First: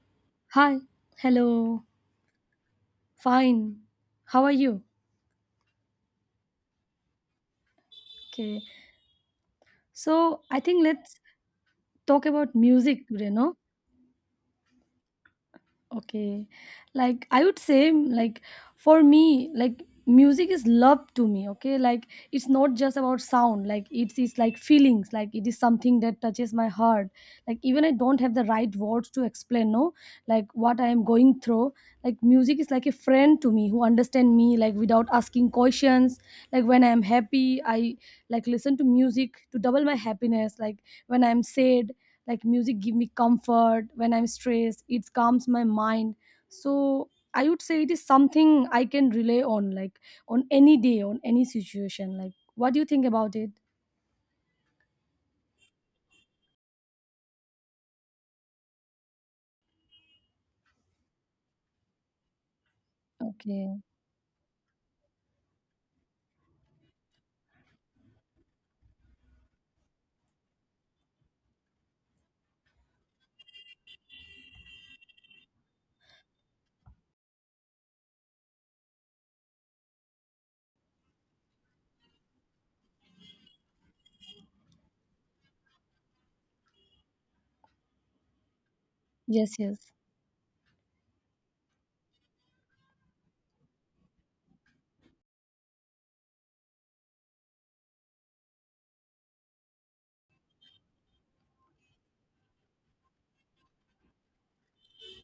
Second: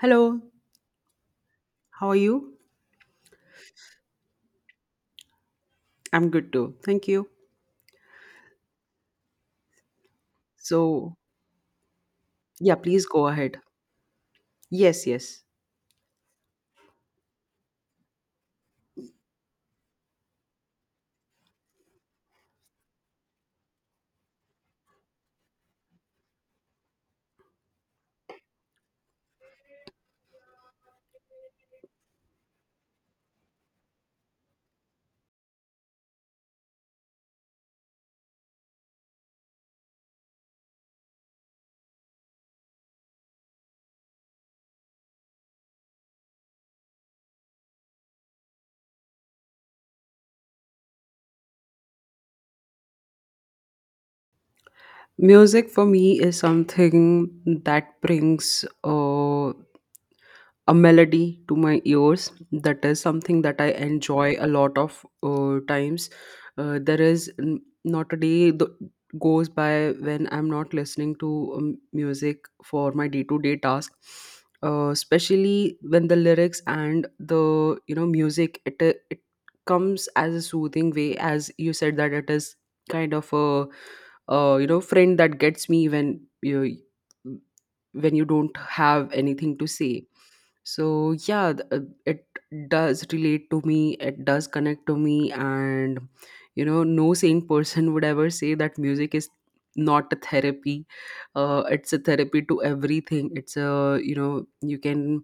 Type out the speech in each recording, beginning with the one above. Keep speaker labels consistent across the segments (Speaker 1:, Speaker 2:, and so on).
Speaker 1: Hello,
Speaker 2: Hi. Hello.
Speaker 1: how are you?
Speaker 2: Fine. How are you?
Speaker 1: I'm good too. Thank you.
Speaker 2: Okay. So I think let's
Speaker 1: So,
Speaker 2: talk about
Speaker 1: yeah, please
Speaker 2: music
Speaker 1: go
Speaker 2: today, no?
Speaker 1: ahead. Yes, yes.
Speaker 2: Okay. Like I would say like for me like music is love to me, okay, like it's not just about sound, like it's like feelings, like it is something that touches my heart, like even I don't have the right words to explain, no, like what I am going through, like music is like a friend to me who understand me like without asking questions, like when I am happy I like listen to music to double my happiness, like when I am sad, like music give me comfort, when I'm stressed it calms my mind. So I would say it is something I can rely on, like on any day, on any situation. Like what do you think about it?
Speaker 1: Music for me is something that brings a melody to my ears. That is something that I
Speaker 2: Okay.
Speaker 1: enjoy a lot of times. There is not a day th- goes by when I'm not listening to music for my day-to-day task. Especially when the lyrics and the music it comes as a soothing way, as you said, that it is kind of a friend that gets me when you don't have
Speaker 2: Yes,
Speaker 1: anything to
Speaker 2: yes.
Speaker 1: say. So yeah, it does relate to me, it does connect to me. And you know, no sane person would ever say that music is not a therapy. It's a therapy to everything. It's a, you know, you can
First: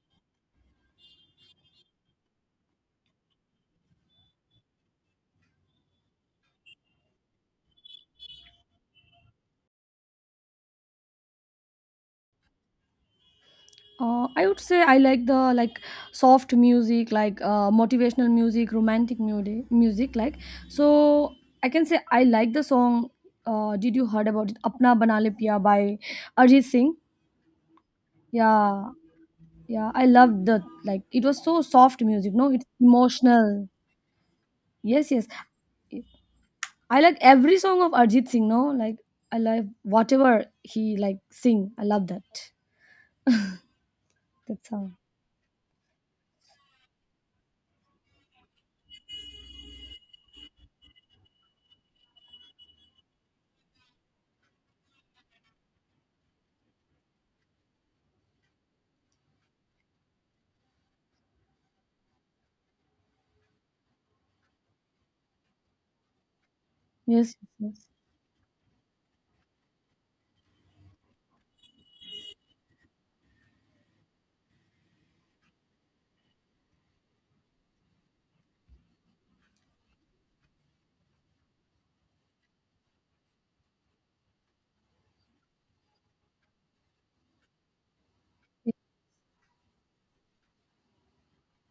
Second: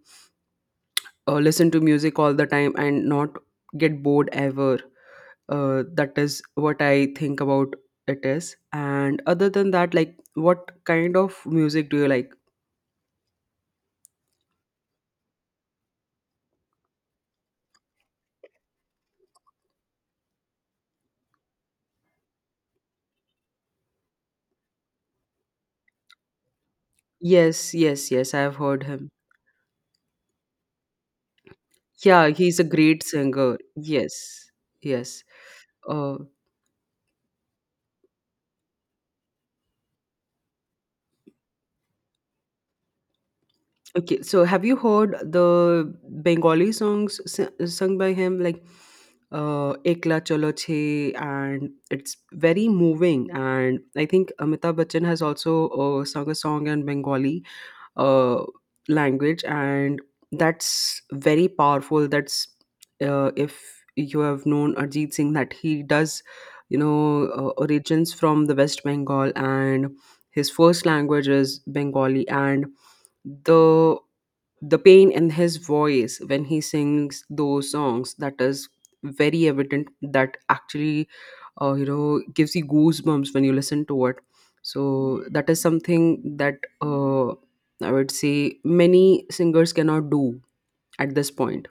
Speaker 1: listen to music all the time and not get bored ever. That is what I think about it is. And other than that, like what kind of music do you like?
Speaker 2: I would say I like the like soft music, like motivational music, romantic music like. So I can say I like the song, did you heard about it, apna bana le piya by arjit singh?
Speaker 1: Yes, yes, yes, I've heard
Speaker 2: Yeah.
Speaker 1: him.
Speaker 2: Yeah, I loved the, like, it was so soft
Speaker 1: Yeah,
Speaker 2: music, no?
Speaker 1: he's a
Speaker 2: It's
Speaker 1: great singer.
Speaker 2: emotional.
Speaker 1: Yes,
Speaker 2: Yes,
Speaker 1: yes.
Speaker 2: yes.
Speaker 1: Uh,
Speaker 2: I like every song of Arjit Singh, no? Like I like whatever he like sing. I love that.
Speaker 1: okay, so have
Speaker 2: That
Speaker 1: you
Speaker 2: song.
Speaker 1: heard the Bengali songs sung by him, like Ekla Chalo Chhe, and it's very moving. And I think Amitabh Bachchan has also sung a song in Bengali. uh, Language and that's very powerful. That's if you have known Arjit Singh, that he does, you know,
Speaker 2: Yes, yes.
Speaker 1: origins from the West Bengal, and his first language is Bengali. And the the pain in his voice when he sings those songs, that is very evident, that actually gives you goosebumps when you listen to it. So that is something that I would say
Speaker 2: Yes.
Speaker 1: many singers cannot do at this point.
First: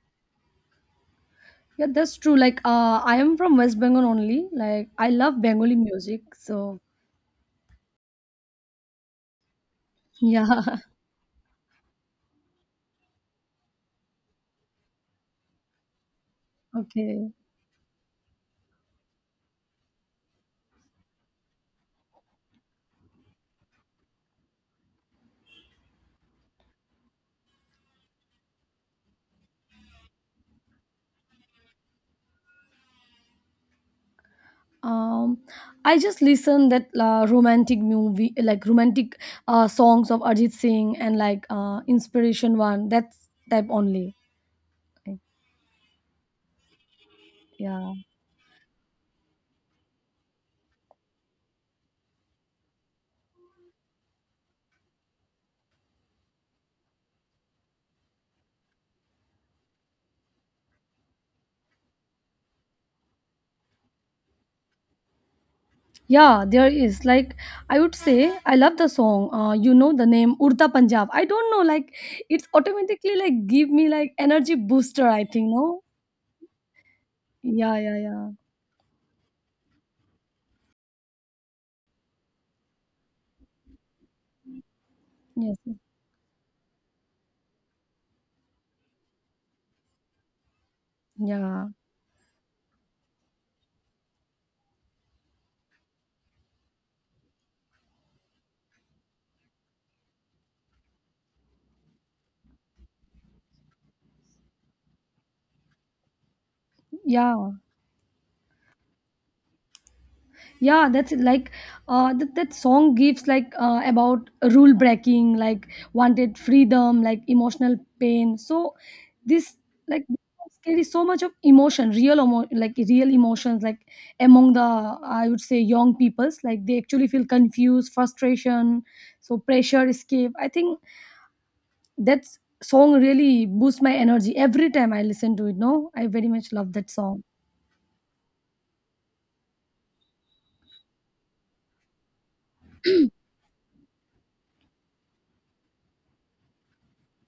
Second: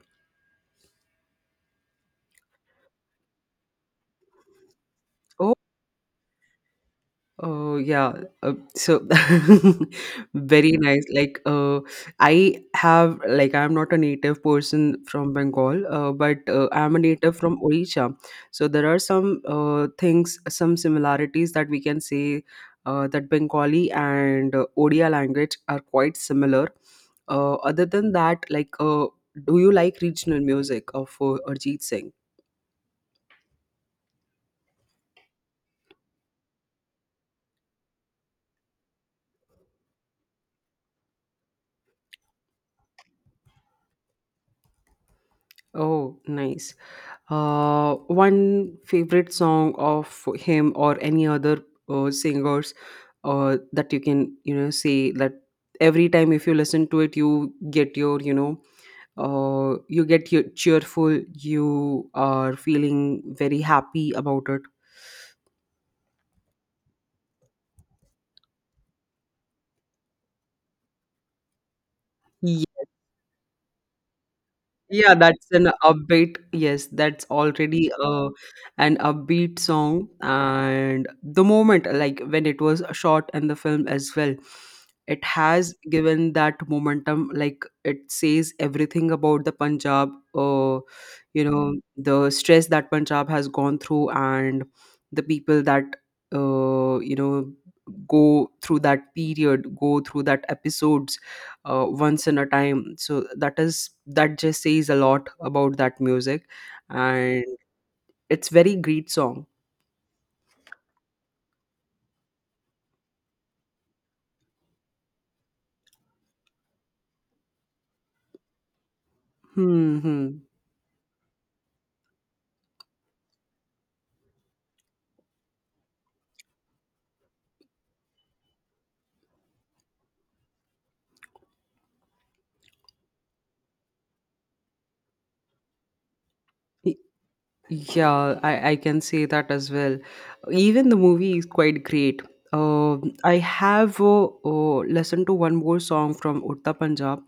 Speaker 2: Yeah, that's true. Like I am from West Bengal only. Like I love Bengali music. So
Speaker 1: Oh yeah, so. Very
Speaker 2: yeah.
Speaker 1: nice. I have like I'm not a native person from Bengal, but I'm a
Speaker 2: Okay.
Speaker 1: native from Odisha. So there are some things, some similarities that we can say, that Bengali and Odia language are quite similar. Other than that, do you like regional music of Arjit Singh?
Speaker 2: um I just listen that romantic movie, like romantic songs of arjit singh, and like inspiration one, that's type only. Like,
Speaker 1: Oh, nice.
Speaker 2: yeah,
Speaker 1: One favorite song of him or any other singers, that you can, you know, say that every time if you listen to it you get your, you know, you get your cheerful, you are feeling very happy about it.
Speaker 2: yeah, there is, like, I would say I love the song, you know the name urta punjab, I don't know, like it's automatically like give me like energy booster,
Speaker 1: Yeah,
Speaker 2: I
Speaker 1: that's
Speaker 2: think, no.
Speaker 1: an upbeat. Yes, that's
Speaker 2: Yeah,
Speaker 1: already
Speaker 2: yeah, yeah.
Speaker 1: an upbeat song. And the moment, like when it was shot in the film as well, it
Speaker 2: Yes.
Speaker 1: has given that momentum. Like it says everything about the Punjab, you
Speaker 2: Yeah,
Speaker 1: know, the stress that Punjab has gone through and the people that, you know, go through that period, go through that episode once in a time. So that is, that just says a lot about that music. And
Speaker 2: yeah,
Speaker 1: it's very great song.
Speaker 2: yeah, that's it, like that song gives like about rule breaking, like wanted freedom, like emotional pain. So this,
Speaker 1: Hmm,
Speaker 2: like,
Speaker 1: hmm.
Speaker 2: carries so much of emotion, like real emotions, like among the, I would say, young peoples, like they actually feel confused, frustration, so pressure escape, I think. That song really boosts my energy every time I listen to it, no, I very much love that song.
Speaker 1: Yeah, I can say that as well. Even the movie is quite great. Uh, I have listened to one more song from Urta Punjab,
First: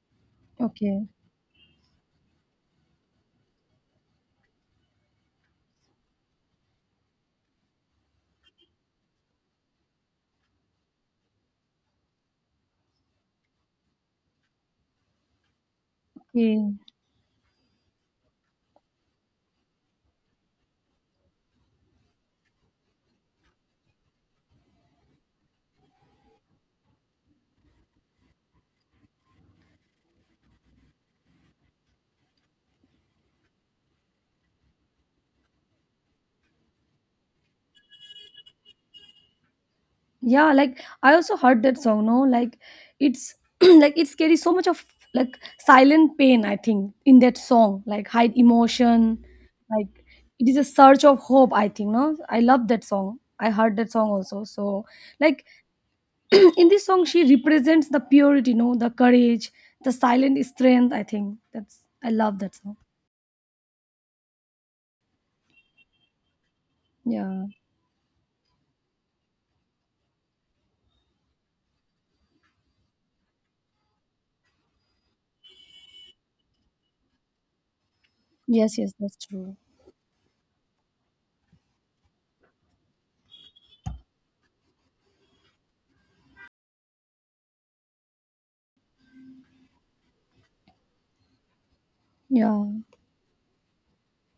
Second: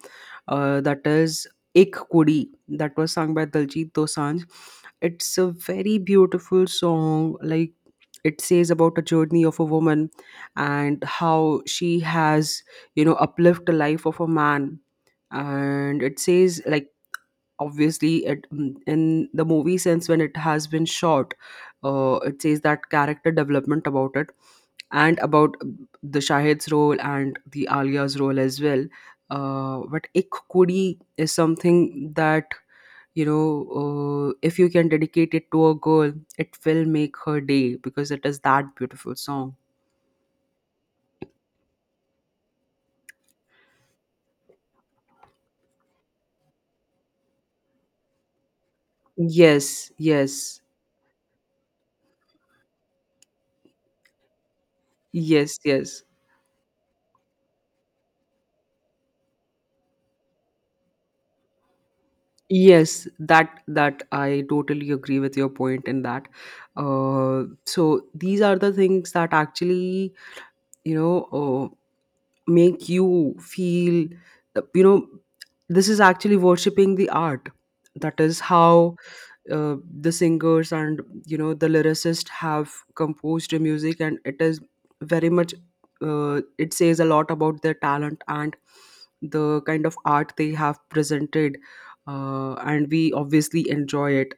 Speaker 1: that
Speaker 2: Okay.
Speaker 1: is Ik Kudi, that was sung by Daljit Dosanjh. It's a very beautiful song. Like it says about a journey of a woman and how she has, you know, uplift the life of a man. And it
Speaker 2: Okay.
Speaker 1: says like obviously it, in the movie sense when it has been shot, it says that character development about it and about the Shahid's role and the Alia's role as well. But Ik Kudi is something that, you know, if you can dedicate it to a girl, it will make her day, because it is that beautiful song.
Speaker 2: Yeah, like I also heard that song, no, like it's like it carries so much of, like, silent pain I think in that song, like hide emotion,
Speaker 1: Yes,
Speaker 2: like, it is
Speaker 1: yes,
Speaker 2: a search of hope, I think, no, I love that song, I heard that song also, so, like,
Speaker 1: yes, yes.
Speaker 2: in this song she represents the purity, no, the courage, the silent strength, I think, that's, I love that song.
Speaker 1: Yes, that that I totally agree with your point in that.
Speaker 2: Yeah.
Speaker 1: So these are the things that actually, you know, make you feel. You know, this is actually worshiping the art. That is
Speaker 2: Yes, yes,
Speaker 1: how
Speaker 2: that's true.
Speaker 1: the singers and, you know, the lyricist have composed the music, and it is very much it says a lot about their talent and the kind of art they have presented,
Speaker 2: Yeah,
Speaker 1: and we obviously enjoy it,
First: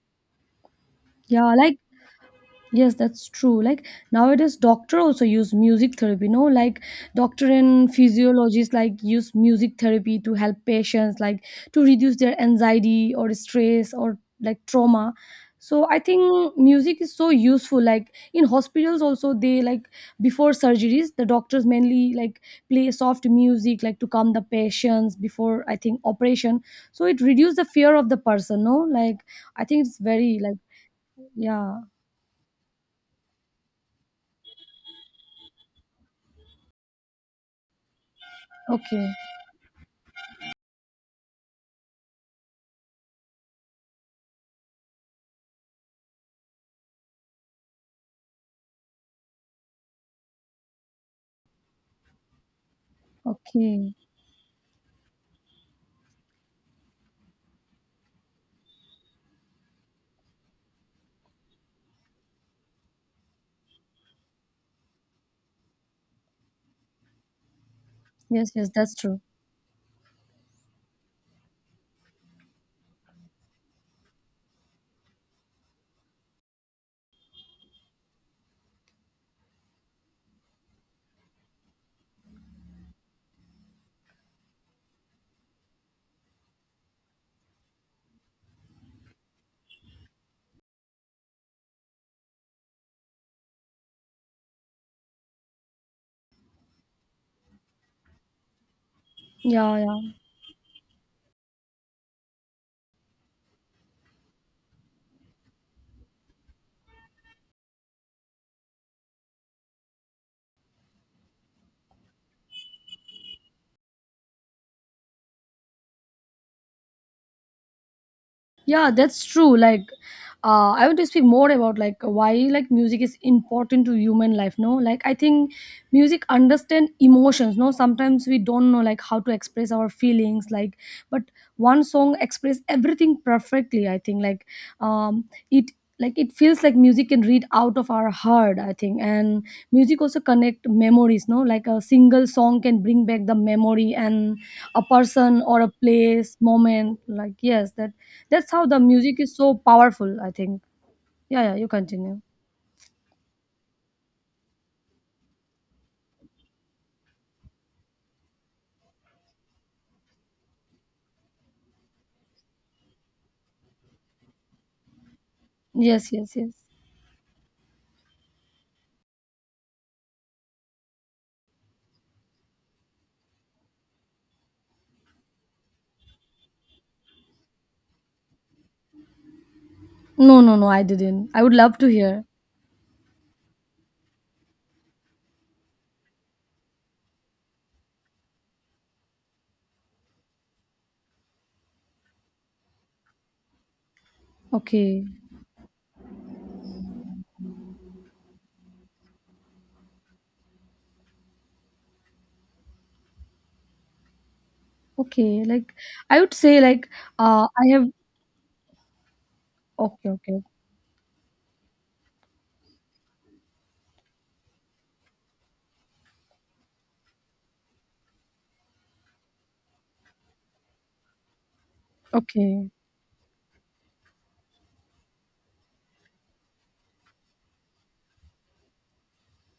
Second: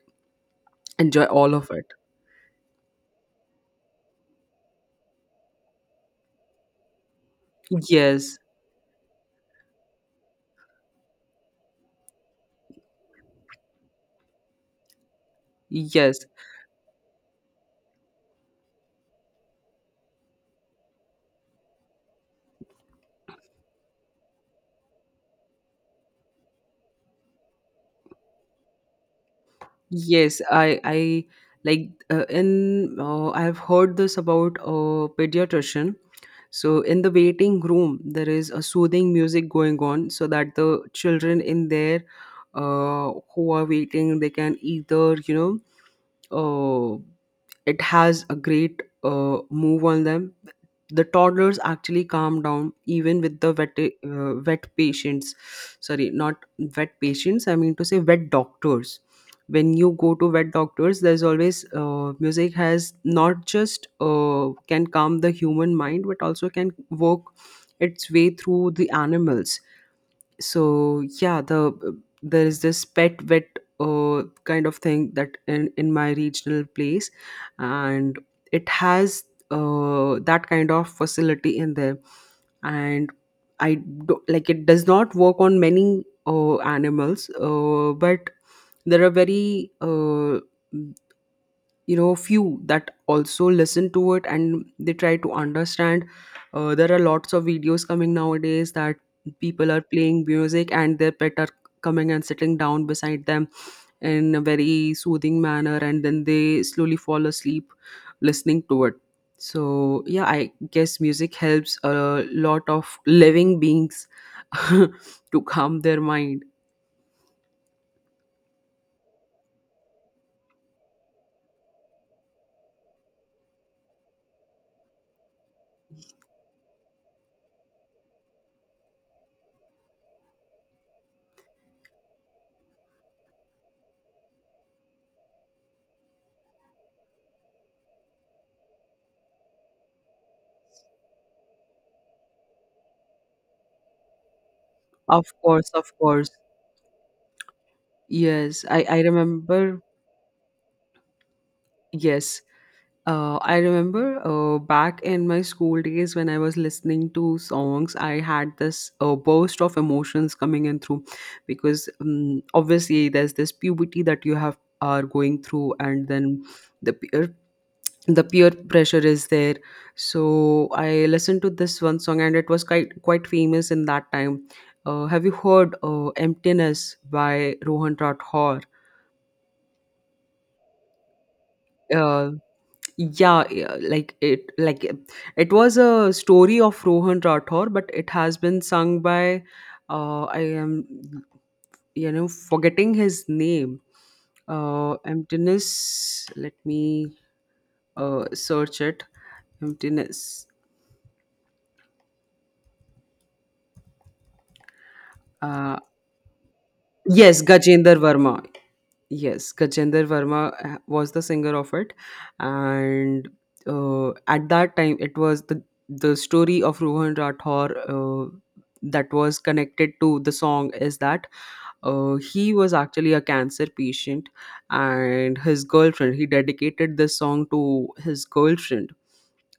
Speaker 1: enjoy all
Speaker 2: yeah.
Speaker 1: of
Speaker 2: Like,
Speaker 1: it.
Speaker 2: yes, that's true. Like nowadays, doctor also use music therapy, no, like doctor and
Speaker 1: Yes,
Speaker 2: physiologists like use music therapy to help patients, like to reduce their anxiety or stress or like trauma. So I
Speaker 1: yes.
Speaker 2: think music is so useful. Like in hospitals also, they like before surgeries, the doctors mainly like play soft music like to calm the patients before, I think, operation. So it reduces the fear of the person, no, like I think it's very
Speaker 1: Yes,
Speaker 2: like
Speaker 1: I
Speaker 2: yeah.
Speaker 1: like in I've heard this about a pediatrician. So in the waiting room, there is a
Speaker 2: Okay.
Speaker 1: soothing music going on, so that the children in there, who are waiting, they can either know uh, it has a great move on them. The toddlers actually calm down even with the wet
Speaker 2: Okay.
Speaker 1: wet patients. Sorry, not wet patients, I mean to say wet doctors. When you go to wet doctors, there's always music. Has not just can calm the human mind but also can work its way
Speaker 2: Yes, yes,
Speaker 1: through the
Speaker 2: that's true.
Speaker 1: animals. So yeah, the there is this pet vet kind of thing that in my regional place, and it has that kind of facility in there. And I do, like it does not work on many animals, but there are very few that also listen to it and they try to understand. There are lots of videos coming nowadays that people
Speaker 2: Yeah,
Speaker 1: are
Speaker 2: yeah.
Speaker 1: playing music and their pet are coming and sitting down beside them in a very soothing manner, and then they slowly fall asleep listening to it. So yeah, I guess music helps a lot of living beings to calm their mind.
Speaker 2: Yeah, that's true. Like I want to speak more about like why like music is important to human life, no? Like I think music understand emotions, no? Sometimes we don't know like how to express our feelings, like, but one song express everything perfectly, I think. Like um it, like, it feels like music can read out of our heart, I think, and music also connect memories, no, like a single song can bring back the memory and a
Speaker 1: Of
Speaker 2: person or
Speaker 1: course,
Speaker 2: a
Speaker 1: of course.
Speaker 2: place, moment, like, yes, that, that's
Speaker 1: Yes,
Speaker 2: how the
Speaker 1: I
Speaker 2: music is so
Speaker 1: remember.
Speaker 2: powerful, I think. Yeah, yeah, you continue.
Speaker 1: Yes. I remember back in my school days when I was listening to songs, I had this burst of emotions coming in through, because obviously there's this puberty that you have are going through,
Speaker 2: Yes,
Speaker 1: and then
Speaker 2: yes, yes.
Speaker 1: the peer the peer pressure is there. So I listened to this one song, and it was quite quite famous in that time. Have you heard "Emptiness" by Rohan Rathore?
Speaker 2: No, no, no, I didn't, I would love to hear.
Speaker 1: Uh, yeah, yeah, it was a story of Rohan Rathore, but it has been sung by I am, you know, forgetting his name.
Speaker 2: Okay.
Speaker 1: Emptiness, let me search it. Emptiness.
Speaker 2: Okay, like,
Speaker 1: uh
Speaker 2: I would say, like
Speaker 1: yes,
Speaker 2: I have,
Speaker 1: Gajender Verma. Yes, Gajender
Speaker 2: okay, okay.
Speaker 1: Verma was the singer of it. And at that time, it was the story of Rohan Rathore, that was connected to the song, is that he
Speaker 2: Okay,
Speaker 1: was actually a cancer patient, and his girlfriend, he dedicated this song to his girlfriend,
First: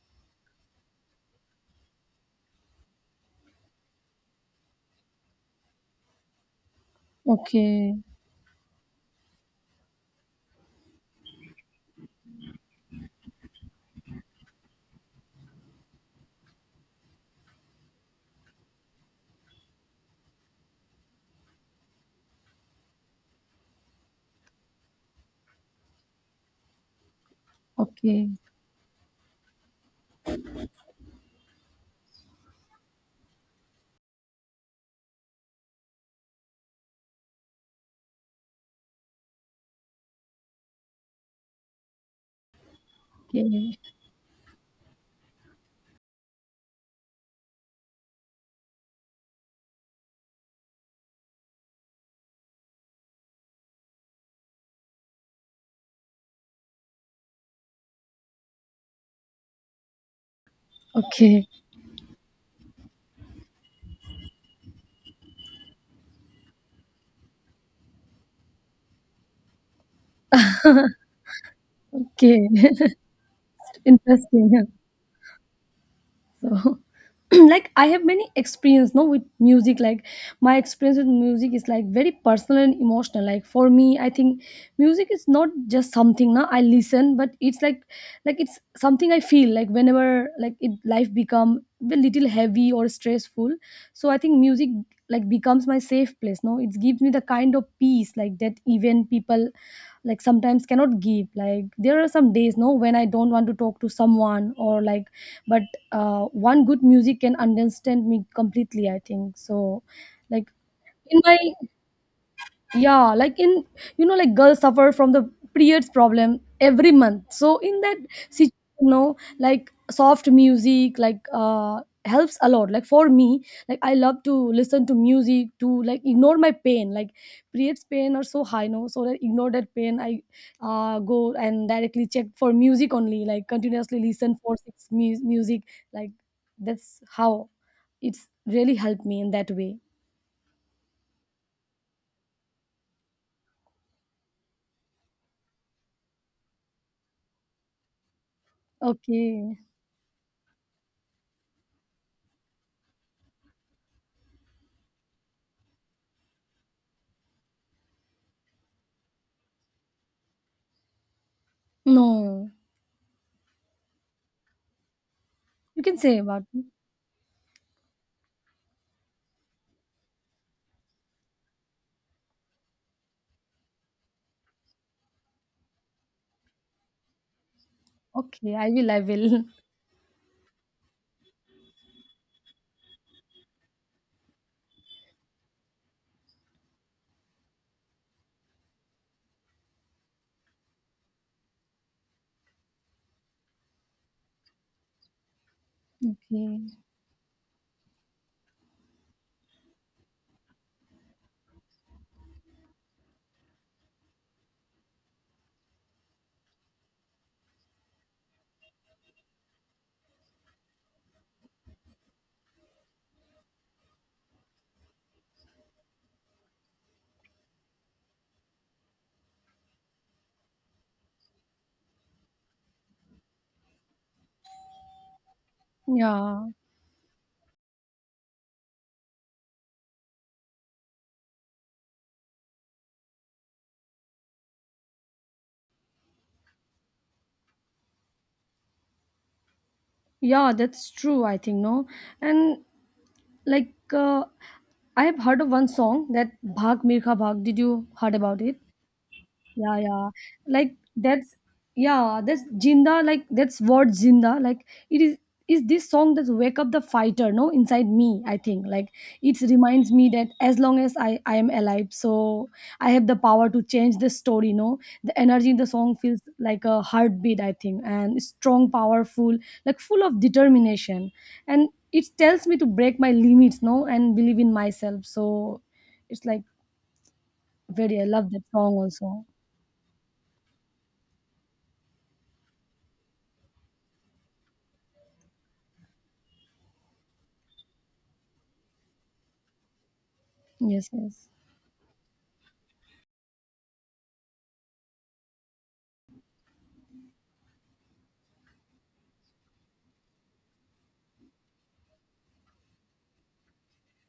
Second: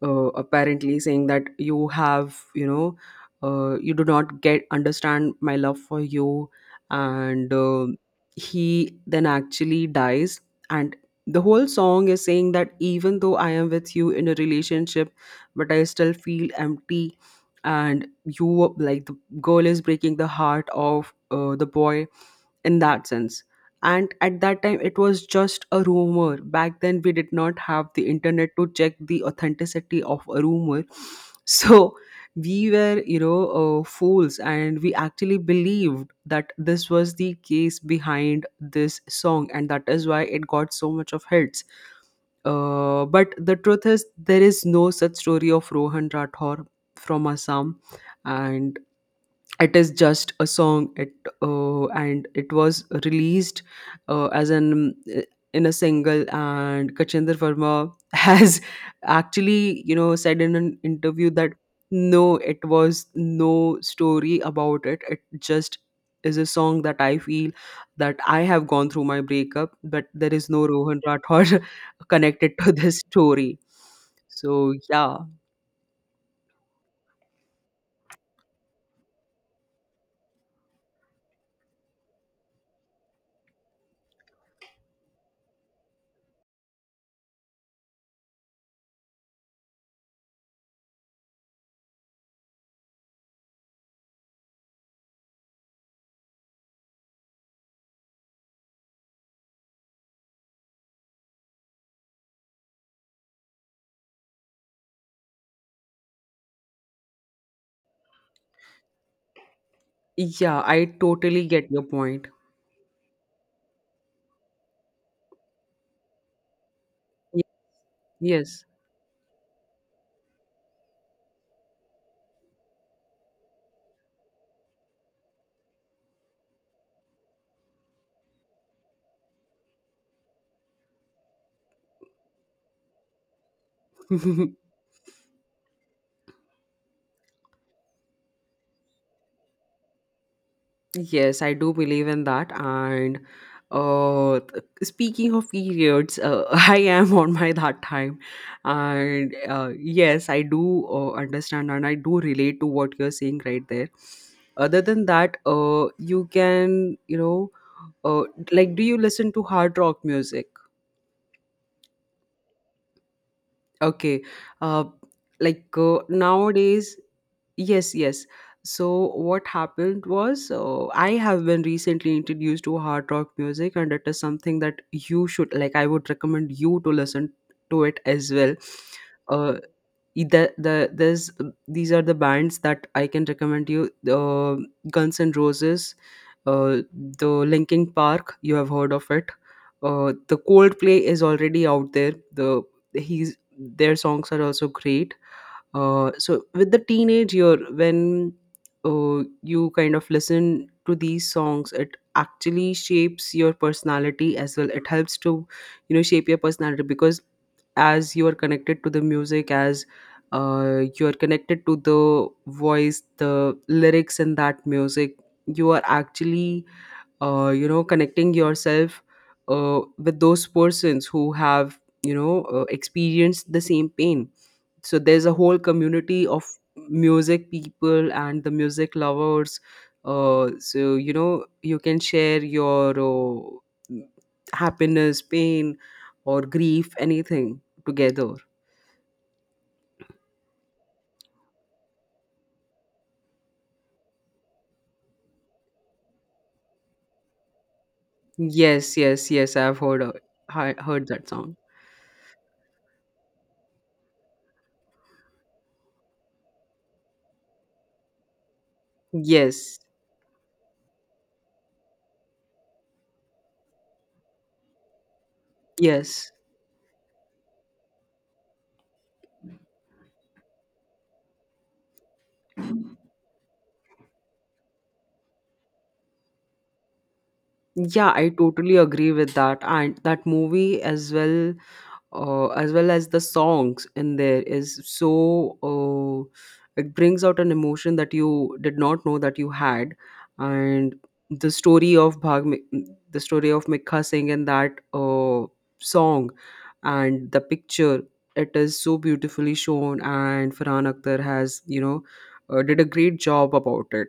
Speaker 1: apparently saying that you have, you know, you do not get understand my love for you. And
Speaker 2: okay,
Speaker 1: he then actually dies, and the whole song is saying that even though I am with you in a relationship, but I still feel empty. And you, like the girl is breaking the heart of the boy, in that sense. And at that time, it was just a rumor. Back then, we did not have the
Speaker 2: okay,
Speaker 1: internet to check the authenticity of a rumor. So we were, you know, fools, and we actually believed that this was the case behind this song, and that is why it got so much of hits. But the
Speaker 2: okay,
Speaker 1: truth is, there is no such story of Rohan Rathore from Assam, and it is just a song. It and it was released as an in a single. And Kachinder Verma has actually, you know, said in an interview
Speaker 2: okay,
Speaker 1: that no, it was no story about it. It just is a song that I feel, that I have gone through my breakup, but there is no Rohan Rathod
Speaker 2: okay.
Speaker 1: connected to this story.
Speaker 2: Interesting.
Speaker 1: So yeah.
Speaker 2: So like I have many experience, no, with music. Like my experience with music is like very personal and emotional, like for me, I think music is not just something now I listen, but it's like it's something I feel, like whenever, like, it, life become a little heavy or stressful, so I think music, like, becomes my safe place, no, it gives me the kind of peace like that even people like sometimes cannot give, like there are some days, no, when I don't want to talk to someone, or, like, but one good music can understand me completely, I think, so, like,
Speaker 1: Yeah, I
Speaker 2: in my,
Speaker 1: totally get your point.
Speaker 2: yeah, like, in, you know, like girls suffer from the periods problem every month,
Speaker 1: Y-
Speaker 2: so in that situation, you know, like soft music, like, helps a lot, like for me, like I love to listen to music to like ignore my pain, like periods pain are so high, no, so that, ignore that pain, I go and directly check for music only, like continuously
Speaker 1: yes.
Speaker 2: listen for music, like, that's how it's really helped me in that way.
Speaker 1: Yes, I do believe in that. And speaking of periods, I am on my that time. And
Speaker 2: Okay.
Speaker 1: yes, I do understand, and I do relate to what you're saying right there. Other than that, you can, you know, uh, do you listen to hard rock music?
Speaker 2: No.
Speaker 1: Okay. Uh, like
Speaker 2: You can say about me.
Speaker 1: nowadays, yes, yes. So what happened was I have been recently introduced to hard rock music, and it is something that you should like. I would recommend you to listen to it as well.
Speaker 2: Okay, I will, I will.
Speaker 1: Uh, i- the the there's, these are the bands that I can recommend you. Uh, Guns N' Roses, uh, the Linkin Park. You have heard of it. The Coldplay is already out there. He's their songs are also great, so
Speaker 2: Okay.
Speaker 1: with the teenage year when you kind of listen to these songs, it actually shapes your personality as well. It helps to shape your personality, because as you are connected to the music, as you are connected to the voice, the lyrics in that music, you are actually connecting yourself with those persons who have experienced the same pain. So there's a whole community of
Speaker 2: Yeah.
Speaker 1: music people and the music lovers. So You can share your happiness, pain or grief, anything together.
Speaker 2: Yeah, that's true, I think, no? And like, I have heard of one song that Bhag Mirka Bhag. Did you heard about it?
Speaker 1: Yes, yes, yes, I've
Speaker 2: Yeah,
Speaker 1: heard,
Speaker 2: yeah, like,
Speaker 1: heard that
Speaker 2: that's,
Speaker 1: song.
Speaker 2: yeah, that's jinda, like, that's what jinda, like, it is this song that wake up the fighter, no, inside me, I think, like it
Speaker 1: Yes,
Speaker 2: reminds me that as long as i am alive, so I have the power to change the story, no. The energy in the song feels
Speaker 1: yes.
Speaker 2: like a heartbeat, I think, and strong, powerful, like full of determination, and it tells me to break my limits, no, and believe in myself. So it's like, very, I
Speaker 1: Yeah, I
Speaker 2: love that song
Speaker 1: totally agree
Speaker 2: also.
Speaker 1: with that. And that movie as well, as well as the songs in there is so it brings out an emotion that you did not know that you had.
Speaker 2: Yes,
Speaker 1: And
Speaker 2: yes.
Speaker 1: the story of the story of Mikha Singh in that song and the picture, it is so beautifully shown. And Farhan Akhtar has, you know, did a great job about it.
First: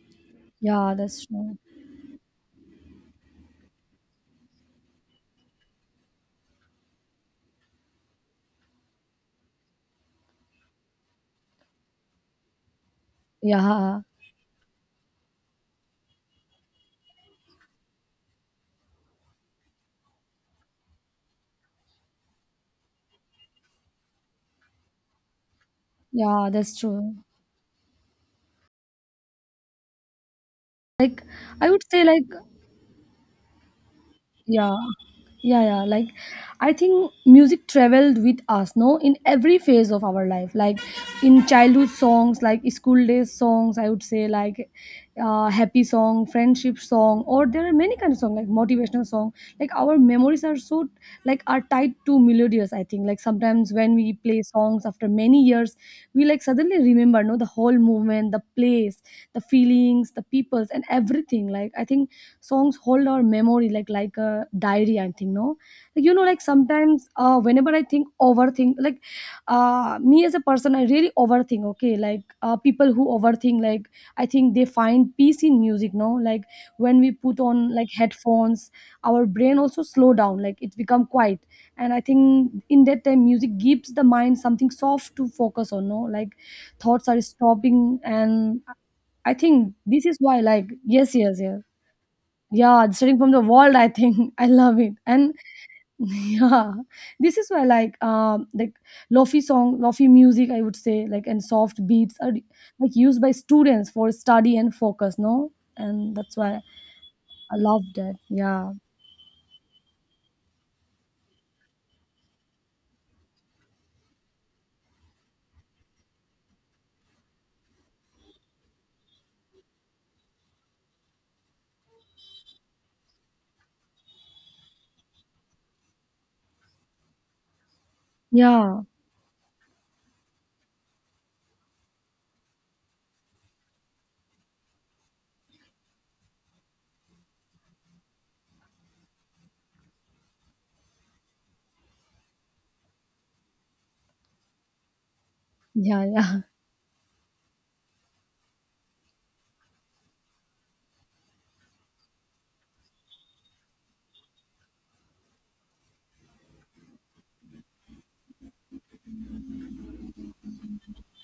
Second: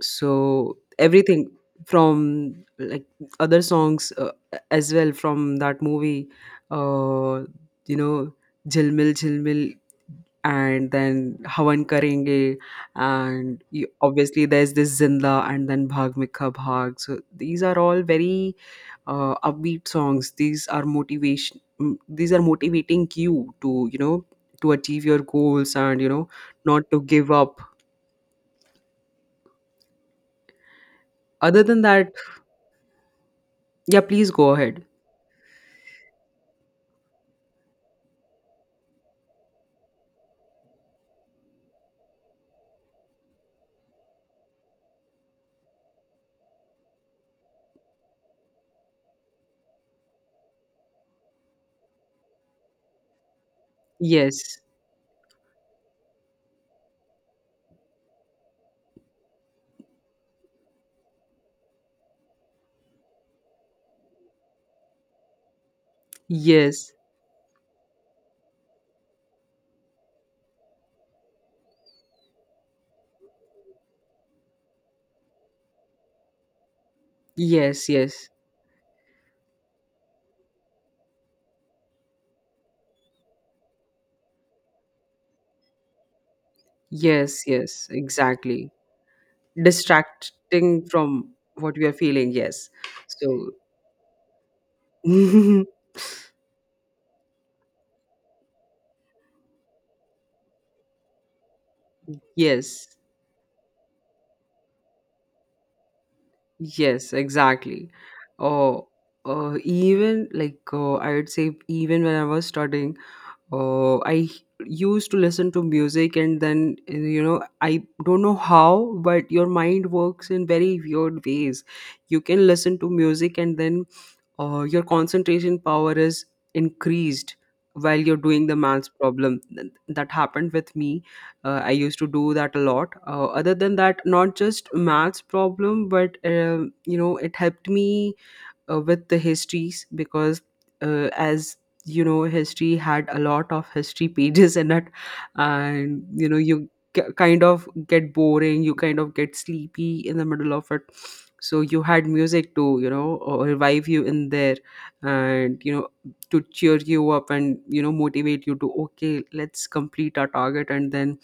Speaker 1: So
Speaker 2: Yeah, that's
Speaker 1: everything
Speaker 2: true.
Speaker 1: from, like, other songs, as well from that movie, uh you know jilmil jilmil, and then havan karenge, and you,
Speaker 2: Yeah,
Speaker 1: obviously there's this zinda and then bhag mikha bhag. So these are all very upbeat songs. These are motivation, these are motivating you to, to achieve your goals, and,
Speaker 2: yeah, that's
Speaker 1: not to
Speaker 2: true.
Speaker 1: give up.
Speaker 2: Like
Speaker 1: Other
Speaker 2: I
Speaker 1: than
Speaker 2: would say,
Speaker 1: that,
Speaker 2: like,
Speaker 1: yeah, please go
Speaker 2: yeah,
Speaker 1: ahead.
Speaker 2: yeah, yeah, like I think music traveled with us, no, in every phase of our life, like in childhood songs, like school days songs, I would say, like happy song, friendship song, or there are many kind of song, like motivational song, like, our memories are so, like, are tied to melodious, I think, like sometimes when we play
Speaker 1: Yes,
Speaker 2: songs after many years, we like suddenly remember, no, the whole movement, the place, the feelings, the peoples, and everything. Like, I think songs hold our memory like a diary, I think, no, like, you know, like
Speaker 1: yes,
Speaker 2: sometimes whenever I think, overthink, like, me as a person, I really overthink, okay, like, people who overthink, like, I think they find peace in music, no, like when we put on,
Speaker 1: yes,
Speaker 2: like,
Speaker 1: yes,
Speaker 2: headphones, our brain also slow down, like it's become quiet, and I think in that time music gives the mind something soft to focus on, no, like thoughts are
Speaker 1: yes, yes,
Speaker 2: stopping. And
Speaker 1: exactly.
Speaker 2: I think this is why, like,
Speaker 1: Distracting
Speaker 2: yes,
Speaker 1: from
Speaker 2: yes, yes,
Speaker 1: what we are feeling, yes.
Speaker 2: yeah, starting from the
Speaker 1: So,
Speaker 2: world, I think, I love it. And yeah, this is why like lofi song, lofi music, I would say, like, and soft beats are
Speaker 1: yes,
Speaker 2: like used by students for study and focus, no? And that's why
Speaker 1: yes,
Speaker 2: I love
Speaker 1: exactly.
Speaker 2: that. Yeah.
Speaker 1: Oh, even like, I would say, even when I was studying, I used to listen to music, and then, you know, I don't know how, but your mind works in very weird ways. You can listen to music, and then your concentration power is increased while you're doing the
Speaker 2: Yeah.
Speaker 1: maths problem. That happened with me. I used to do that a lot. Other than that, not just maths problem, but, um, you know, it helped me with the histories, because as you know, history had a lot of history pages in it, and,
Speaker 2: Yeah,
Speaker 1: you know,
Speaker 2: yeah.
Speaker 1: you kind of get boring, you kind of get sleepy in the middle of it. So you had music to, you know, revive you in there, and, you know, to cheer you up and, you know, motivate you to, okay, let's complete our target, and then,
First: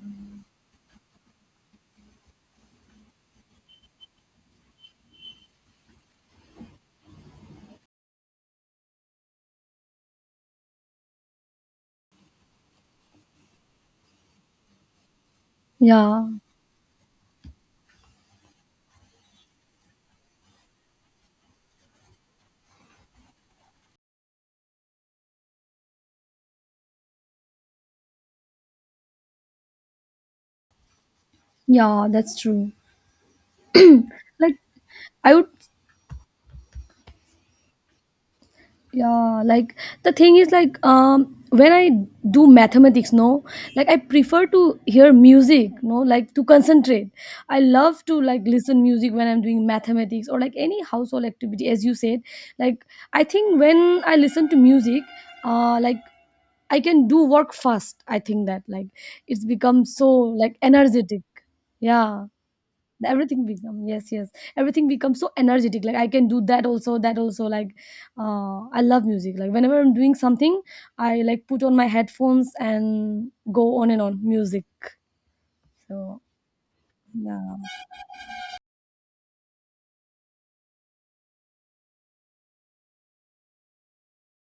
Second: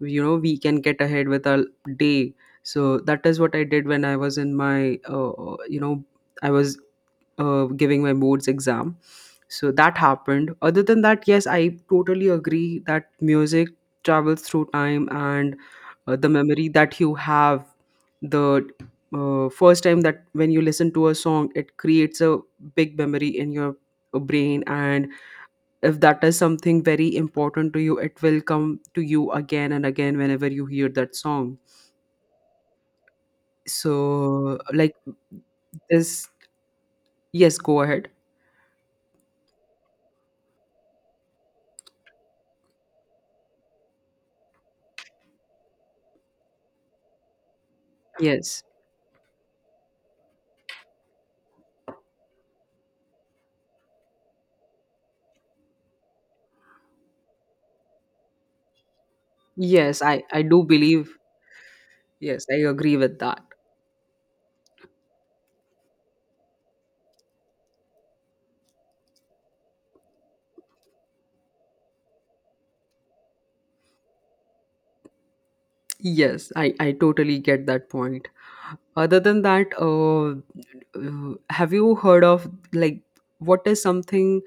Speaker 1: you know, we can get ahead with our day. So that is what I did when I was in my, you know I was giving my boards exam. So that happened. Other than that, yes, I totally agree that music travels through time and
Speaker 2: Yeah.
Speaker 1: the memory that you have, the first time that when you listen to a song, it creates a big memory in your brain. And if that is something very important to you, it will come to you again and again, whenever you hear that song.
Speaker 2: Yeah, that's true. Like
Speaker 1: So like
Speaker 2: I would,
Speaker 1: this. Yes, go ahead.
Speaker 2: yeah, like, the thing is like, when I do mathematics, no, like I prefer to hear music, no, like to concentrate. I love to like
Speaker 1: Yes,
Speaker 2: listen music when I'm doing mathematics or like any household activity, as you said, like, I think when I listen to music, like, I can do work fast, I think, that like it's become
Speaker 1: yes,
Speaker 2: so,
Speaker 1: I
Speaker 2: like,
Speaker 1: do believe.
Speaker 2: energetic. Yeah.
Speaker 1: Yes, I agree with that.
Speaker 2: Everything become, yes, yes, everything becomes so energetic, like I can do that also, that also, like, I love music, like whenever I'm doing something, I like put on my headphones and go on and on music. So
Speaker 1: Yes, I totally
Speaker 2: yeah.
Speaker 1: get that point. Other than that, have you heard of, like, what is something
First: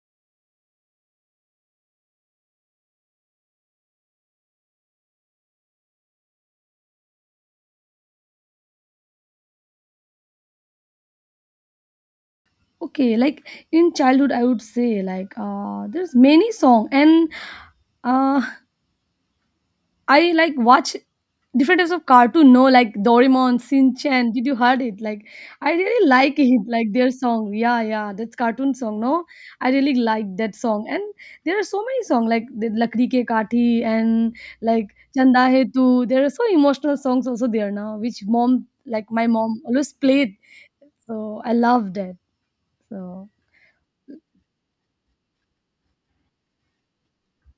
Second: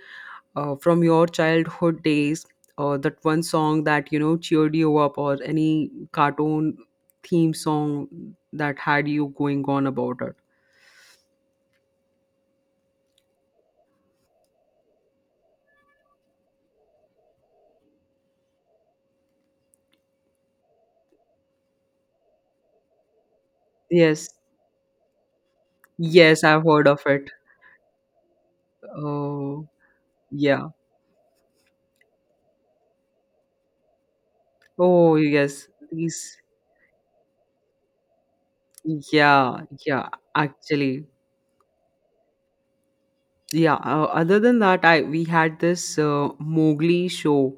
Speaker 1: from your childhood days, or that one song that, you know, cheered you up, or any cartoon theme song that had you going on about it?
Speaker 2: Okay, like, in childhood I would say, like, there's many song, and uh, I like watch different types of cartoon, no, like Doraemon,
Speaker 1: Yes,
Speaker 2: Shin-chan. Did you heard it? Like I really like
Speaker 1: yes,
Speaker 2: it,
Speaker 1: I've heard
Speaker 2: like
Speaker 1: of
Speaker 2: their
Speaker 1: it.
Speaker 2: song. Yeah, yeah, that's cartoon song, no?
Speaker 1: Oh,
Speaker 2: I really like that
Speaker 1: yeah.
Speaker 2: song. And there are so many songs like the Lakdi Ke Kathi and, like,
Speaker 1: Oh,
Speaker 2: Chanda Hai
Speaker 1: yes.
Speaker 2: Tu. There are
Speaker 1: These,
Speaker 2: so emotional songs also there, now, which mom, like my
Speaker 1: yeah,
Speaker 2: mom always
Speaker 1: yeah,
Speaker 2: played.
Speaker 1: actually.
Speaker 2: So I love that. So,
Speaker 1: Yeah, other than that, I we had this Mowgli show,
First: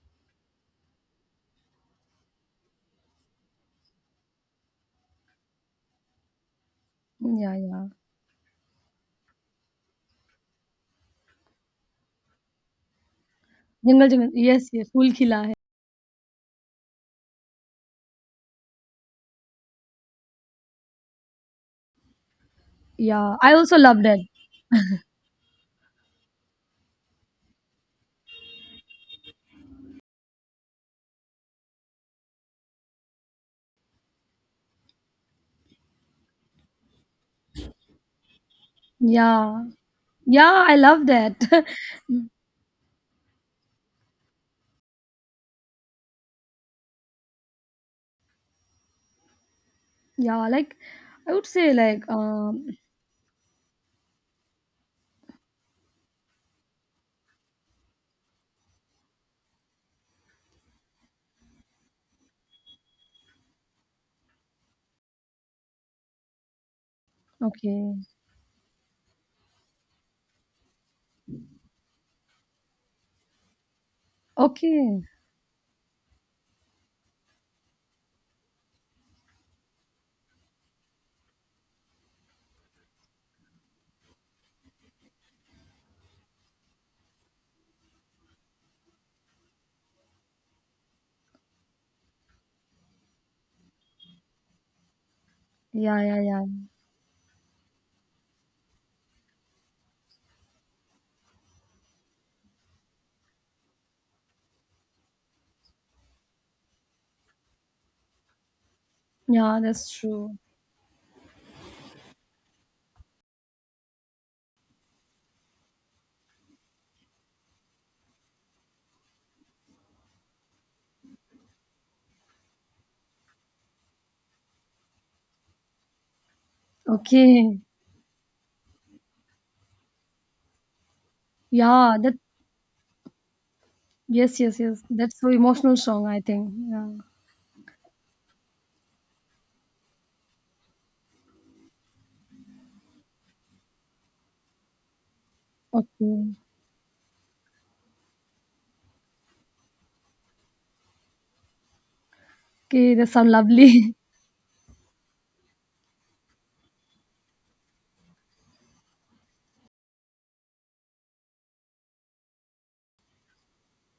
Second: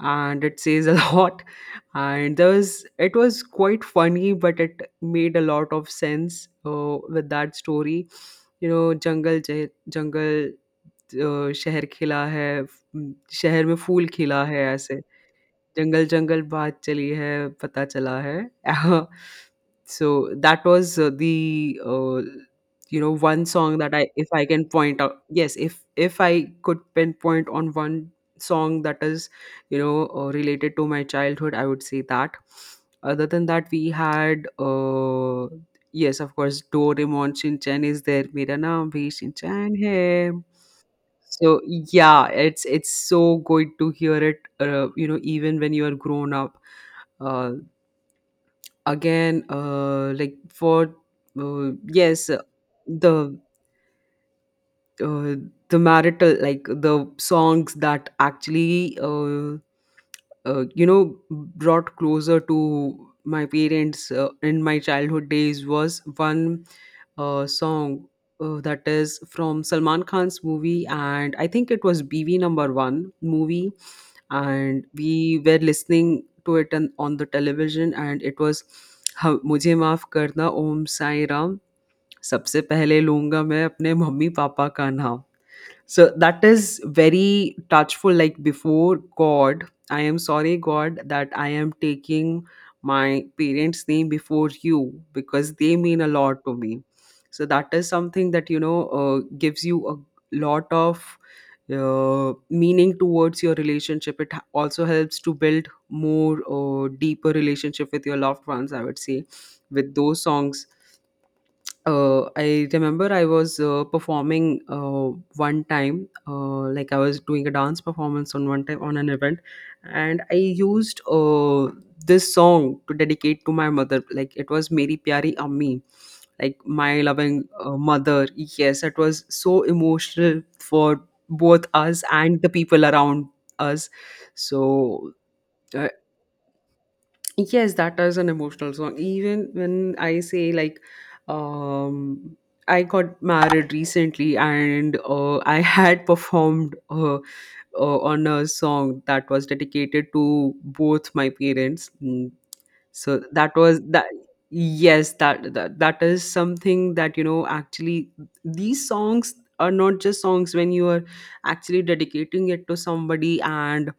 Speaker 1: and it says a lot. And there was, it was quite funny, but it made a lot of sense with
Speaker 2: yeah,
Speaker 1: that
Speaker 2: yeah.
Speaker 1: story. You know, jungle, शहर खिला है, शहर में फूल
Speaker 2: Jungle Jungle.
Speaker 1: खिला है
Speaker 2: Yes, yes,
Speaker 1: ऐसे,
Speaker 2: Phul Khila Hai.
Speaker 1: जंगल-जंगल बात चली है, पता चला है। So, that was you know,
Speaker 2: Yeah,
Speaker 1: one
Speaker 2: I
Speaker 1: song
Speaker 2: also
Speaker 1: that
Speaker 2: love
Speaker 1: I,
Speaker 2: that.
Speaker 1: if I can point out, yes, if I could pinpoint on one song that is, you know, related to my childhood, I would say that. Other than that, we had, yes, of course, Doraemon, Shin Chan is there. मेरा नाम भी
Speaker 2: Yeah.
Speaker 1: Shinchan है।
Speaker 2: Yeah, I love that.
Speaker 1: So yeah, it's so good to hear it. You know, even when you are grown up. Uh, Again, like
Speaker 2: Yeah, like,
Speaker 1: for
Speaker 2: I would
Speaker 1: uh,
Speaker 2: say like,
Speaker 1: yes, uh, the uh, the marital, like the songs that actually, you know, brought closer to my parents in my childhood days was one
Speaker 2: okay.
Speaker 1: song. That is from Salman Khan's movie, and I think it was BV number one movie, and
Speaker 2: Okay.
Speaker 1: we were listening to it on the television. And it was, "हम- मुझे माफ करना ओम साई राम, सबसे पहले लूंगा मैं अपने mummy papa का नाम." So that is very touchful, like, before god, I am sorry, god, that I am taking my parents name before you, because they mean
Speaker 2: Yeah,
Speaker 1: a
Speaker 2: yeah,
Speaker 1: lot
Speaker 2: yeah.
Speaker 1: to me. So that is something that, you know, gives you a lot of meaning towards your relationship. Also helps to build more deeper relationship with your loved ones, I would say,
Speaker 2: Yeah, that's
Speaker 1: with those
Speaker 2: true.
Speaker 1: songs. I remember I was performing one time, like I was doing a dance performance on one time on an event, and I used this song to dedicate to my mother. Like it was Meri Pyari Ammi, like my loving,
Speaker 2: Okay.
Speaker 1: mother. Yes, it was so emotional for both
Speaker 2: Yeah,
Speaker 1: us
Speaker 2: that,
Speaker 1: and the people around us.
Speaker 2: yes, yes, yes.
Speaker 1: So.
Speaker 2: That's so emotional
Speaker 1: uh,
Speaker 2: song, I think. Yeah.
Speaker 1: Yes, that is an emotional song. Even when I say, like, um, I got married recently, and I had
Speaker 2: Okay.
Speaker 1: performed, on a song that was dedicated to both my parents.
Speaker 2: Okay, that
Speaker 1: So
Speaker 2: sound
Speaker 1: that was
Speaker 2: lovely.
Speaker 1: that. Yes, that is something that, you know, actually, these songs are not just songs. When you are actually dedicating it to somebody, and,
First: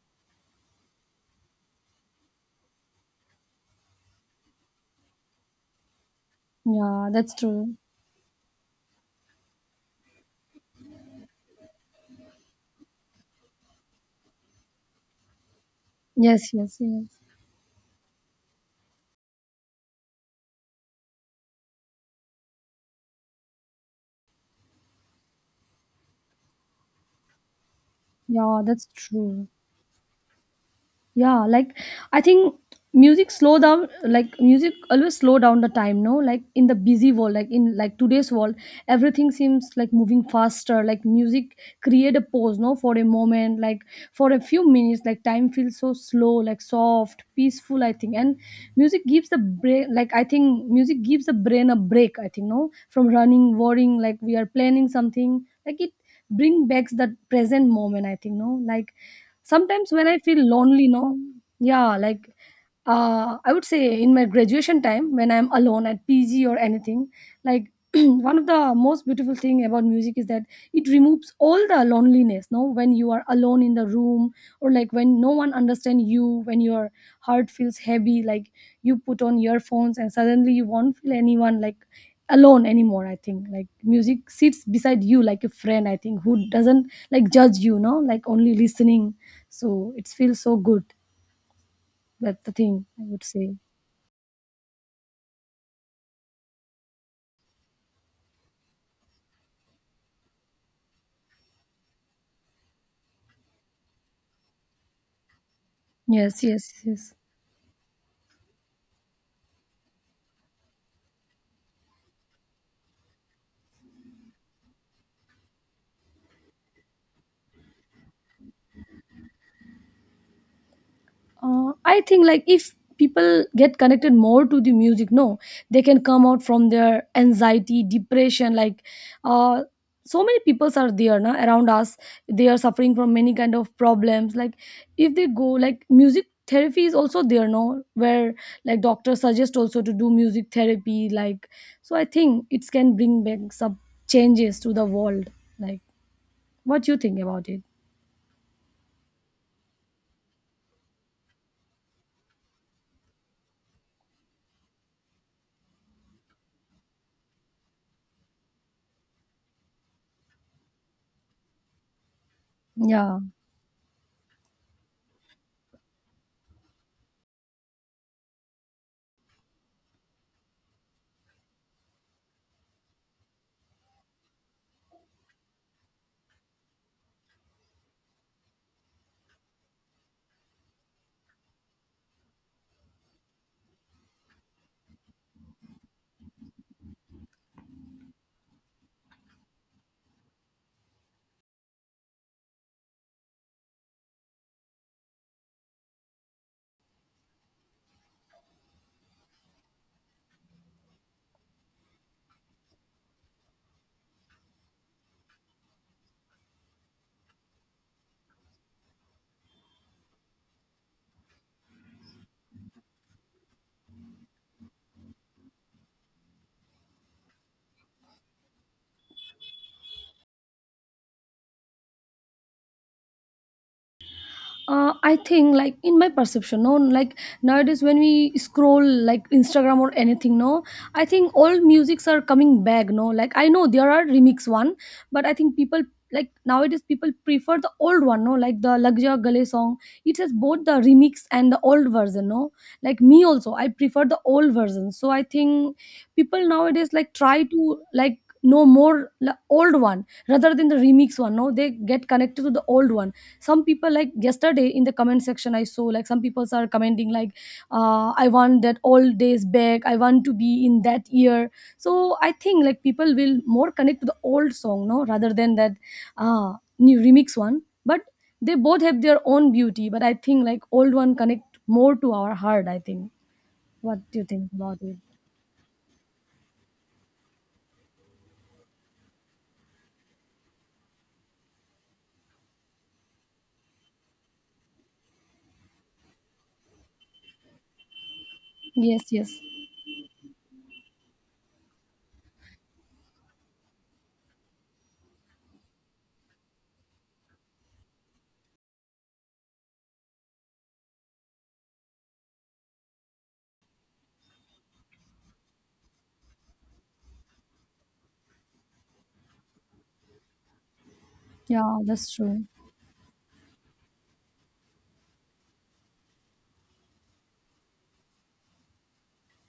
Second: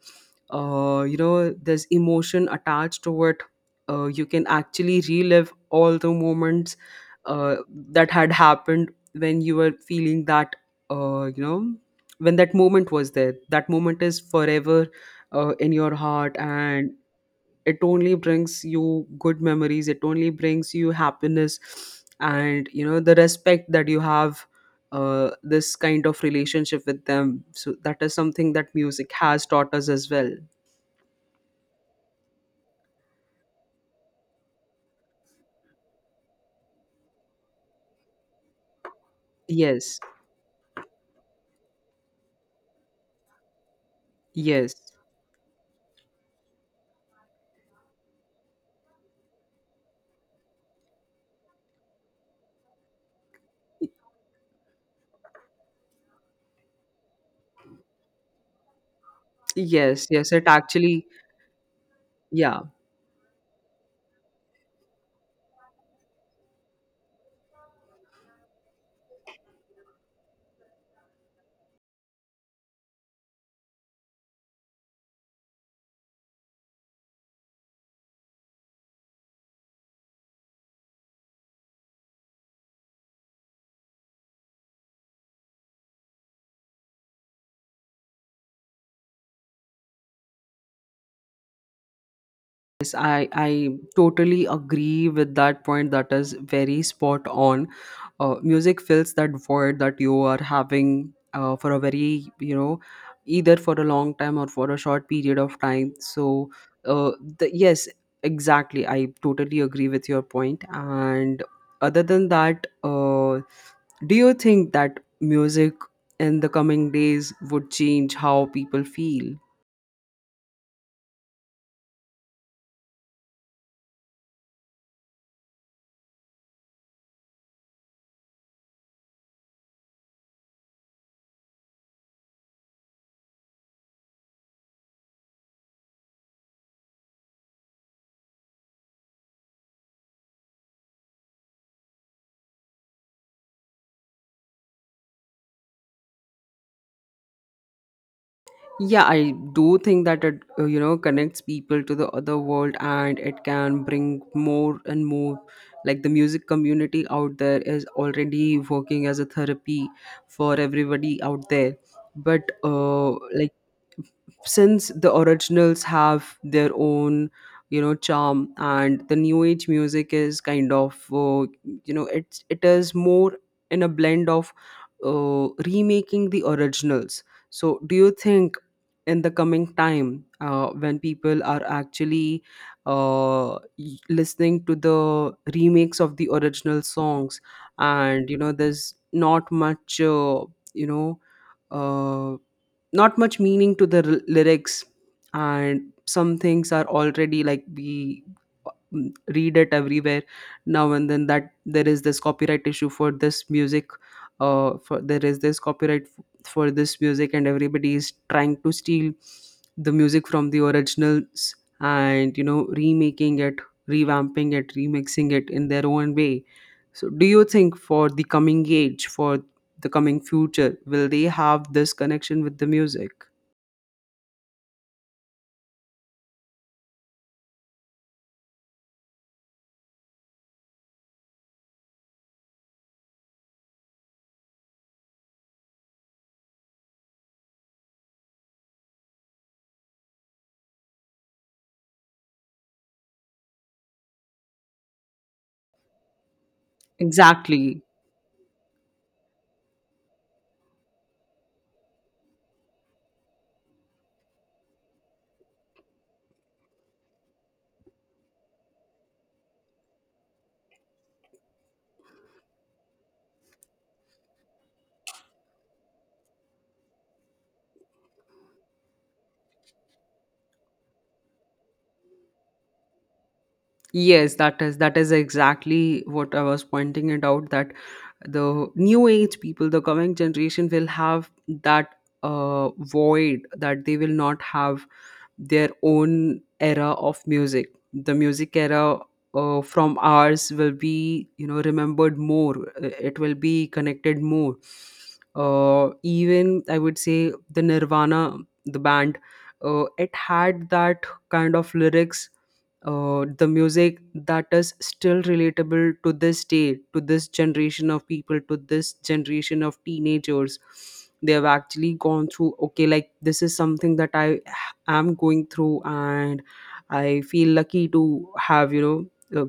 Speaker 1: you know, there's emotion attached to it, you can actually relive all the moments
Speaker 2: Yeah, that's
Speaker 1: uh,
Speaker 2: true.
Speaker 1: that had happened. When you were feeling that, you know, when that moment was there, that moment is forever in your heart.
Speaker 2: Yes, yes,
Speaker 1: And
Speaker 2: yes.
Speaker 1: it only brings you good memories, it only brings you happiness. And, you know, the respect that you have, this kind of relationship with them, so that is something
Speaker 2: Yeah,
Speaker 1: that
Speaker 2: that's
Speaker 1: music has
Speaker 2: true.
Speaker 1: taught us as well.
Speaker 2: Yeah, like I think music slow down, like music always slow down the time, no, like in the busy world, like in like today's world, everything seems like
Speaker 1: Yes,
Speaker 2: moving faster, like music create a pause, no, for a moment, like for a few
Speaker 1: yes,
Speaker 2: minutes, like time feels so slow, like soft, peaceful, I think. And music gives the brain, like I think music gives the brain a break, I think, no, from running, worrying, like we are planning something, like it bring back that present moment, I think, no, like sometimes
Speaker 1: yes,
Speaker 2: when I
Speaker 1: yes,
Speaker 2: feel
Speaker 1: it
Speaker 2: lonely,
Speaker 1: actually,
Speaker 2: no. Yeah, like
Speaker 1: yeah,
Speaker 2: I would say in my graduation time when I'm alone at PG or anything, like one of the most beautiful thing about music is that it removes all the loneliness. No, when you are alone in the room, or like when no one understands you, when your heart feels heavy, like you put on earphones and suddenly you won't feel anyone like alone anymore, I think. Like music sits beside you like a friend, I think, who doesn't like judge you, no, like only listening, so it feels so good. That's the thing
Speaker 1: yes,
Speaker 2: I would
Speaker 1: I
Speaker 2: say.
Speaker 1: totally agree with that point. That is very spot on. Music fills that void that you are having for a very, you know, either for a long time or for a short period of time. So,
Speaker 2: Yes, yes,
Speaker 1: uh,
Speaker 2: yes.
Speaker 1: yes, exactly, I totally agree with your point. And other than that, do you think that music in the coming days would change how people feel?
Speaker 2: I think like if people get connected more to the music, no, they can come out from their anxiety, depression. Like, uh, so many peoples are there now around us. They are suffering from many kind of problems. Like, if they go, like music therapy is also there, no, where like doctors suggest also to do music therapy, like so I think it can bring back some changes to the world. Like, what you think about it?
Speaker 1: Yeah, I do think that it, you know, connects people to the other world, and it can bring more and more. Like, the music community out there is already working as a therapy for everybody out there. But,
Speaker 2: Yeah,
Speaker 1: like, since the originals have their own, you know, charm, and the new age music is kind of, it is more in a blend of remaking the originals. So, do you think in the coming time, when people are actually, listening to the remakes of the original songs, and, you know, there's not much, you know uh, not much meaning to the lyrics, and some things are already, like, we, read it everywhere, now and then, that there is this copyright issue for this music, for there is this copyright for this music, and everybody is trying to steal the music from the originals, and, you know, remaking it, revamping it, remixing it, in their own way. So do you think, for the coming age, for the coming future, will they have this connection with the music?
Speaker 2: I think like in my perception, no, like nowadays when we scroll like Instagram or anything, no, I think all musics are coming back, no, like I know there are remix one, but I think people, like nowadays people prefer the old one, no, like the Lagja Gale song. It has both the remix and the old version, no, like me also, I prefer the old version. So I think people nowadays like try to
Speaker 1: Exactly.
Speaker 2: like know more la- old one rather than the remix one, no, they get connected to the old one. Some people, like yesterday in the comment section I saw, like some people are commenting like, I want that old days back, I want to be in that year. So I think like people will more connect to the old song, no, rather than that uh, new remix one. But they both have their own beauty, but I think like old one connect more to our heart, I think. What do you
Speaker 1: Yes,
Speaker 2: think about it?
Speaker 1: that is exactly what I was pointing it out, that the new age people, the coming generation, will have that void, that they will not have their own era of music. The music era
Speaker 2: Yes, yes.
Speaker 1: from ours will be, you know, remembered more. It will be connected more. Even I would say the Nirvana, the band, it had that kind of lyrics, the music that is still relatable to this day, to this generation of people, to this generation of teenagers. They have
Speaker 2: Yeah,
Speaker 1: actually
Speaker 2: that's
Speaker 1: gone
Speaker 2: true.
Speaker 1: through, okay, like, this is something that I am going through, and I feel lucky to have, you know, uh,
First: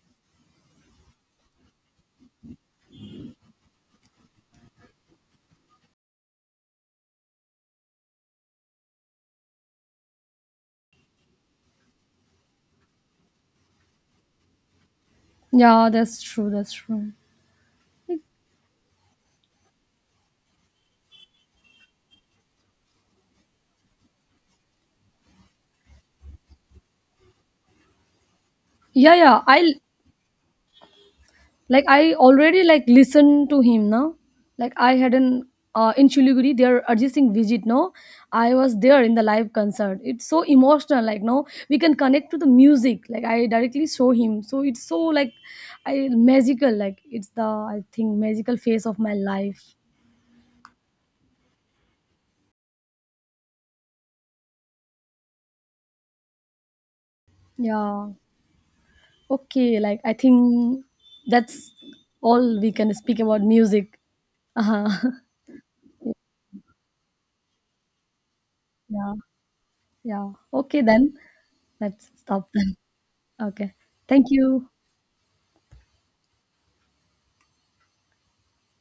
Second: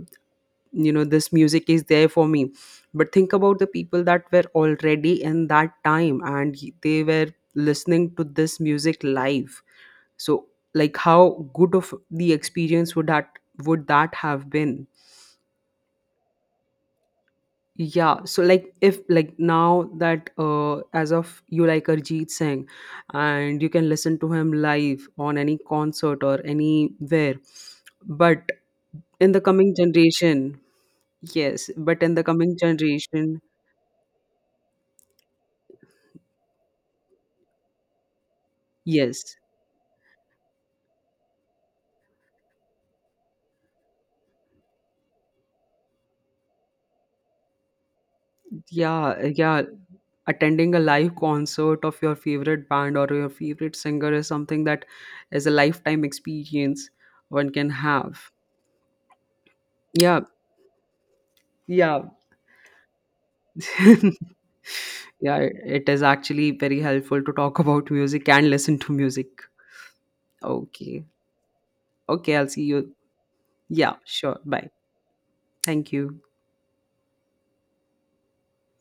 Speaker 1: you know this music is there for me. But think about the people that were already in that time, and they were listening to this music live. So, like, how good of the experience would that have been?
Speaker 2: Yeah, that's true. That's true.
Speaker 1: Yeah, so, like, if, like, now that, as of, you, like, Arjit Singh, and you can listen to him live on any concert or anywhere. But
Speaker 2: Yeah,
Speaker 1: in the
Speaker 2: yeah,
Speaker 1: coming
Speaker 2: I,
Speaker 1: generation, yes,
Speaker 2: like
Speaker 1: but
Speaker 2: I
Speaker 1: in the coming
Speaker 2: already like
Speaker 1: generation,
Speaker 2: listen to him now, like I had an in Chiliguri, their Arjit Singh visit. No, I was there in the
Speaker 1: yes.
Speaker 2: live concert. It's so emotional. Like no, we can connect to the music. Like I directly saw him, so it's so like, I magical. Like it's the I think magical phase of my
Speaker 1: Yeah, yeah.
Speaker 2: life.
Speaker 1: Attending a live concert of your favorite band or your favorite singer is something that is a lifetime experience one can
Speaker 2: Yeah.
Speaker 1: have.
Speaker 2: Okay. Like I
Speaker 1: Yeah,
Speaker 2: think that's
Speaker 1: yeah.
Speaker 2: all we can speak about music. Uh-huh.
Speaker 1: Yeah, it is actually very helpful to talk about music and listen to
Speaker 2: Yeah.
Speaker 1: music.
Speaker 2: Yeah, okay
Speaker 1: Okay.
Speaker 2: then. Let's
Speaker 1: Okay, I'll
Speaker 2: stop
Speaker 1: see
Speaker 2: then.
Speaker 1: you.
Speaker 2: Okay.
Speaker 1: Yeah,
Speaker 2: Thank
Speaker 1: sure. Bye.
Speaker 2: you.
Speaker 1: Thank you.